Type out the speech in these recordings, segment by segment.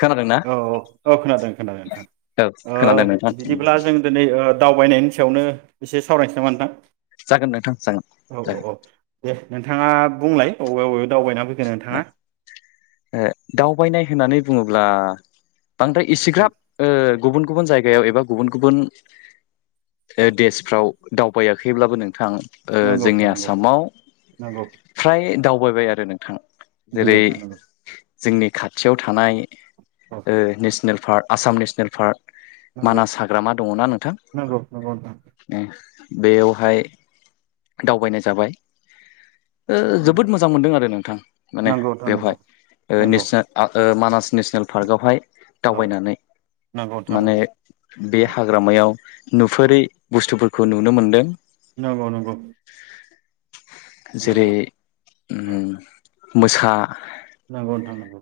खोनादों ना औ औ औ खोनादों खोनादों नोंथां औ ओ खोनादों नोंथां बिदिब्ला जों दिनै ओ दावबायनायनि खाथायावनो एसे सावरायनोसै नामा नोंथां? जागोन नोंथां जागोन औ औ औ जागोन दे नोंथाङा बुंलाय अबे बबे दावबायना फैखो नोंथाङा? बायनाय होननानै बुङोब्ला बांद्राय उम एसेग्राब ओ गुबुन गुबुन जायगायाव एबा गुबुन गुबुन देशफ्राव दावबायाखैब्लाबो नोंथां ओ नंगौ जोंनि आसामाव फ्राय दाव थगायबाय आरो नों । [inaudible] जेरै नोंथां नंगौ जोंनि खाथियाव थानाय ओ national park Assam national park. Manas हाग्रामा दङनाा नोंथां? नंगौ नंगौ नोंथां बेयावहाय दावबायनाय जाबाय। ओ ओ जोबोद मोजां मोनदों आरो नों माने नंगौ बेवहाय मान [inaudible] नेसनेल पार्क आवहाय औ दावबायनानै नंगौ माने बे हाग्रामायाव नुफेरै बुस्थु खौ नुनो मोनदों नंगौ नंगौ। [inaudible] नोंथां जेरै नंगौ उम मोसा नांगौ नोंथां नांगौ।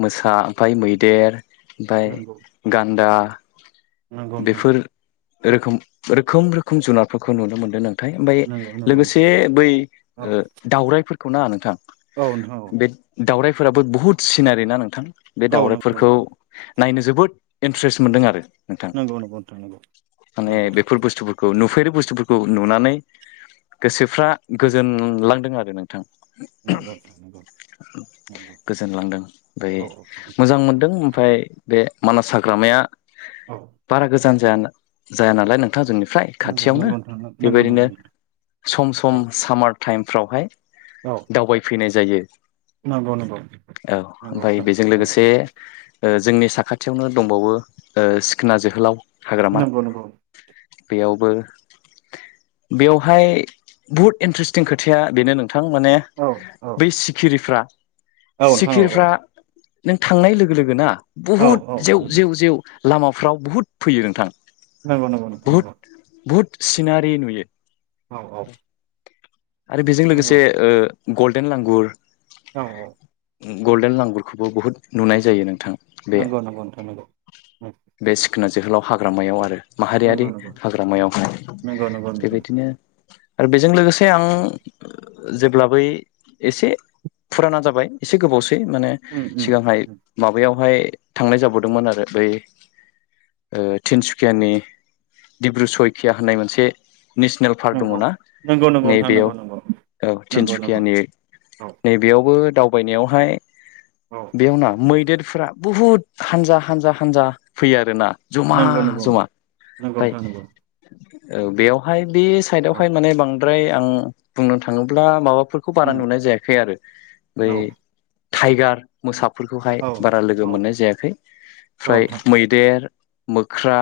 मोसा ओमफ्राय मैदेर ओमफ्राय गान्दा [unintelligible] नंगौ नोंथां। बेफोर रोखोम रोखोम रोखोम जुनारफोरखौ नुनो मोन्दों नोंं ओमफ्राय नंगौ नंगौ लोगोसे बै दाउरायाइफोर नाङा नोंथां बे दावराय फोराबो बहुत सिनारि ना नोंथां? बे औ दाउरायाइफोरखौ नायनो जोबोद इन्ट्रेस्ट मोनदों आरो नोंथां नंगौ नंगौ औ नंगौ औ नंगौ औ नंगौ नोंथां नंगौ माने नंगौ बेफोर बुस्थुफोरखौ खौ नुफेरो बुस्थुफोरखौ नुनानै गोसोफ्रा गोजोनलांदों आरो नोंथां। नंगौ नोंथां नंगौ नंगौ [inaudible] गोजोनलांदों बै औ मोजां मोनदों ओमफफ्राय बे मानास हाग्रामाया औ बारा गोजान जाया नालाय नों जोंनिफ्राय नंगौ खाथियावनो नंगौ नोंथां नंगौ नंगौ बेबायदिनो नोंथां, सम सम औ सामार टाइमफ्रावहाय औ दावबायफैनाय जायो। नंगौ नंगौ [inaudible] औ नंगौ ओमफ्राय नोंथां बेजों लोगोसे जोंनि साखाथियावनो दंबावो ओ सिखोना जोहोलाव हाग्रामा नंगौ नंगौ। बेयावबो बेवहाय बहुद इन्ट्रेस्टिं खोथाया बेनो नो नोंथां माने औ औ बै सिखिरिफ्रा औ नोंथां औ सिखिरिफ्रा नों थांनाय लोगो लोगना औ बहुद औ जेव जेव जेव लामा- फ्राव बुहुद फैयो नोंथां नंगौ नगौ नोंथां बुहुद बुहुद सिनारि नुयो औ औ आरो बेजों नंगौ लोगोसे ओ गल्डेन लांगुर औ औ गल्डेन लांगुरखौबो बुहुत नुनाय जायो नोंथां बे नंगौ नंगौ नोंथां नंगौ बे सिखोना जोहोलाव हाग्रामायाव आरो माहारियारि नंगौ नंगौ हाग्रामायावहाय नंगौ नंगौ नोंथां, बेबायदिनो आरो बेजों लोगोसे आं जेब्ला बै एसे फुराना जाबाय एसे गोबावसै बे माने उम उम सिगांहाय उम माबायाव बेहाय थांनाय जाबोदोंमोन आरो बै ओ तिनसुखियानि डिब्रु सयखिया होननाय मोनसे नेसनेल पार्क दङ नंगौ ना नंगौ नंगौ नोंथां नैबेयाव नंगौ नंगौ औ नंगौ नंगौ तिनसुकियानि औ नैबेयावबो दाउ फैनायाव हाय औ [unintelligible] बेयाव ना मैदेर फोर बुहुत हानजा हानजा हानजा फैयो आरोना जमा नंगौ नंगौ जमा नंगौ फाय नोंथां नंगौ [unintelligible] ओ बेयावहाय बे औ सायदावहाय माने बांद्राय आं बुंनो थाङोब्ला माबा फोरखौ बारा उम नुनाय जायाखै आरो बै औ टाइगार मोसा फोरखौहाय औ बारा लोगो औ मोननाय जायाखै औ ओमफ्राय नोंथां बेेर मोख्रा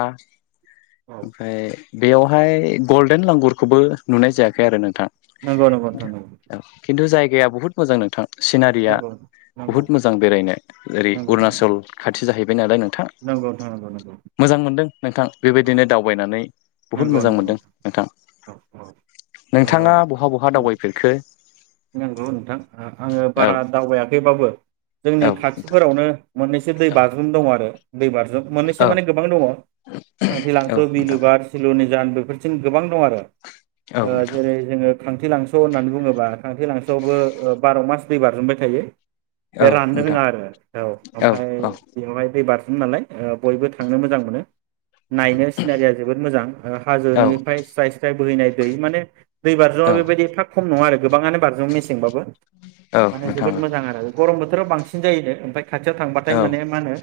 औ ओमफ्राय बेयावहाय गल्डेन लांगुरखौबो नुनाय जायाखै आरो नोंथां नंगौ नंगौ नोंथां गाया बुहुत मोजां नोंथां सिनारिया नंगौ नंगौ बुहुद मोजां बेरायनो ओेरै नंगौ अरुणचल नंगौ खाथि जाहैबाय नालाय नोंथां नोंथां नंगौ नोंथां मोजां मोनदों नोंथां बेबायदिनो दावबायनानै बुहुद नंगौ मोजां नंगौ औ नंगौ मोनदों नोंथां औ नोंथाङा बहा बहा ओ दावबायफेरखो नंगौ नोंथां आङो औ बारा दावबायाखैबाबो औ जोंनि नोंथां खाथिफोरावनो मोननैसो दै औ बाज्रुम दंङोआरो दैबाज्रुम मोननैसो औ माने गोबां दङ [unintelligible] नोंथां बिलुबाद सिलुनिजान बेफोरजों गोबां दं आरो औ नोंथां जेरै जोङो खांथि लांस' होननानै बुङोबा [unintelligible] फांथि लांसोआवबो बार' मास दै बारजुमबाय थायो औ बे राननो नोंथां रोङा आरो औ ओमफ्राय बेयावहाय दै बार [unintelligible] नालाय बयबो थांनो मोजां मोनो नायनो सिनारिया जोबोद मोजां ओ औ हाजोनिफ्राय स्राय स्राय बोहैनाय दै माने दै बाराज्रावा औ बेबायदि एफा खम नङा आरो गोबाङानो [unintelligible] बारजों मेसेंबाबो औ माने नोंथां जोबोद औ मोजां आरो गरम बोथोर [unintelligible] बांसिन जायोनो ओमफ्राय खाथियाव थांबाथाय औ माने मा होनो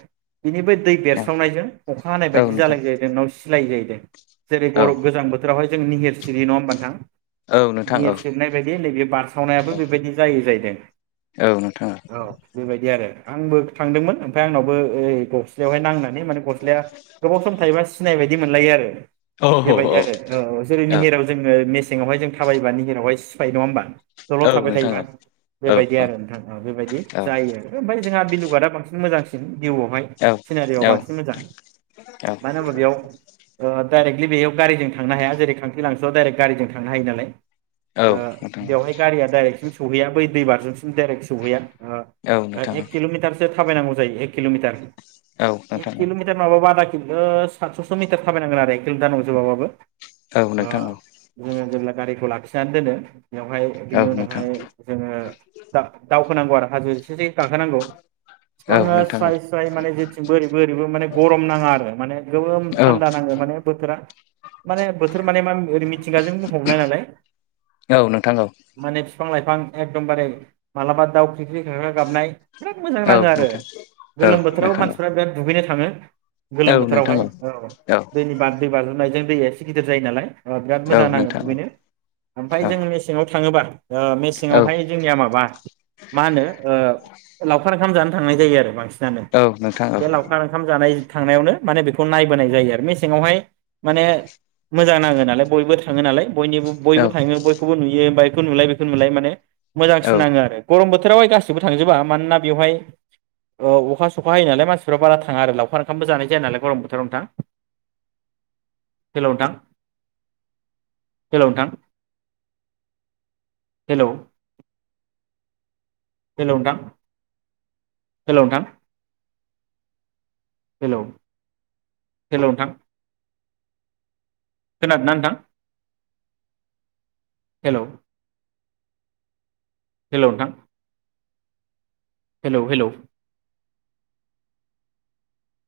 बेनिफ्राय दै बेरस्रावनायजों अखा हानाय औ नोंथां औ बायदि नोंथां जालाय जायो नोंनाव लाय जायोदों जेरै औ बरफ गोजां बोथोरावहाय निहेर सिरि नङा होनबा नोंथां औ नोंथां औ निेहिर सिबनाय बायदि नैब बारसि [unintelligible] बो बेबायदि जायो जाहैदों औ बेबायदि आरो आंबो थांदोंमोन ओमफ्राय आंनावबो ओय गस्लायावहाय नांनानै माने गस्लाया गोबाव सम थायोबा सिनाय [unintelligible] बिदि मोनलायो आरो औ बेबायदि आरो औ औ जेरै निहिराव जोङो [unintelligible] सिङावहाय जों थाबायोबा निहिरावहाय सिफायो नङा होनोमबा दल'द औ थाबाय नोंथां औ थायोबा औ औ बेबायदि औ आरो नोंथां बेबायदि औ जायो ओमफ्राय जोंहा बिलुुबादा बांसिन मोजांसिन भिउआवहाय सिनारियाव बांसिन मोजां औ मानो होनबा बेयाव ओ दायरेखलि बेयाव गारिजों थांनो हाया जेरै खांख्रिलांसोआव दाइरेख गारिजों थांनो हायो नालाय। औ नोंथां दैया दडाइेक्टसिम सहैया बै दैबाराजजोंसिम दाइरेक सहैया। ओ नोंथां औ एक किल'मिटारसो थाबायनांगौ जायो किल'मिटार नोंथां एक औ किल'मिटार माबाबा ओ सातस'सो मिटार थाबायनांगोन आरो एक किल'मिटार नंजोबाबाबो। औ हा नोंथां औ उम जेब्ला गारिखौ लाखिनानै दोनो बेवहाय औ बेनि नोंथां उनावहाय जोङो दाब दाउ होनांगौ आरो हाजो इसेथिं गाखोनांगौ। औ बिसेबां ओ नोंथां औ स्राय स्राय माने जेथिंबो ओरैबो ओरैबो माने गरम नाङा आरो माने गोमोम औ थान्दा नाङो माने बोथोरा। माने बोथोर माने मा ओरै मिथिंगाजों बुंफबनाय नालाय। औ नोंथां औ फिफां लाइफां एखदमबारे मालाबा दाउ ग्रिग्रि‌ गाग्रा गाबनाय बिराद मोजां औ नाङो आरो नोंथां औ गोलोम बोथोराव नोंथां औ मानसिफ्रा बिराद दुगै थाङो। औ गोलोम नोंथां बोथोरावहाय औ दैनि बार दै बाज्रुमनायजों। दैया इसे गिदार जायो नालाय अ बिराद औ मोजां नाङो नोंथां औ दुगैनो। ओमफ्राय औ जों मेसेङाव थाङोबा ओ मेसेंआवहाय जोंनिया माबा मा होनो ओ लावखार ओंखाम जानो थांनाय जायो आरो बांसिन जानो। औ नोंथां बे लावखार ओंखाम जानाय थांनायावनो माने बेखौ नायबोनाय जायो आरो मेसेङावहाय माने मोजां नाङो नालाय बयबो थाङो नालाय बयनिबो बयबो औ थाङो बयखौबो नुयो बैखौ नुलाय बेखौ नुलाय माने औ मोजांसिन नाङो आरो। गरम बोथोरावहाय गासिबो थांजोबा मानोना बेवहाय ओ अखा सखा होयो नालाय मानसिफ्रा बारा थाङा आरो लावखार ओंखामबो जानाय जाया नालाय गरम बोथोराव दा नोंथां। हेलौ नोंथां हेलौ नोंथां। हेलौ हेलौ नोंथां हेलौ नोंथां। हेलौ हेलौ नोंथां। खोनादोंना नोंथां? हेलौ। हेलौ नोंथां। Hello hello.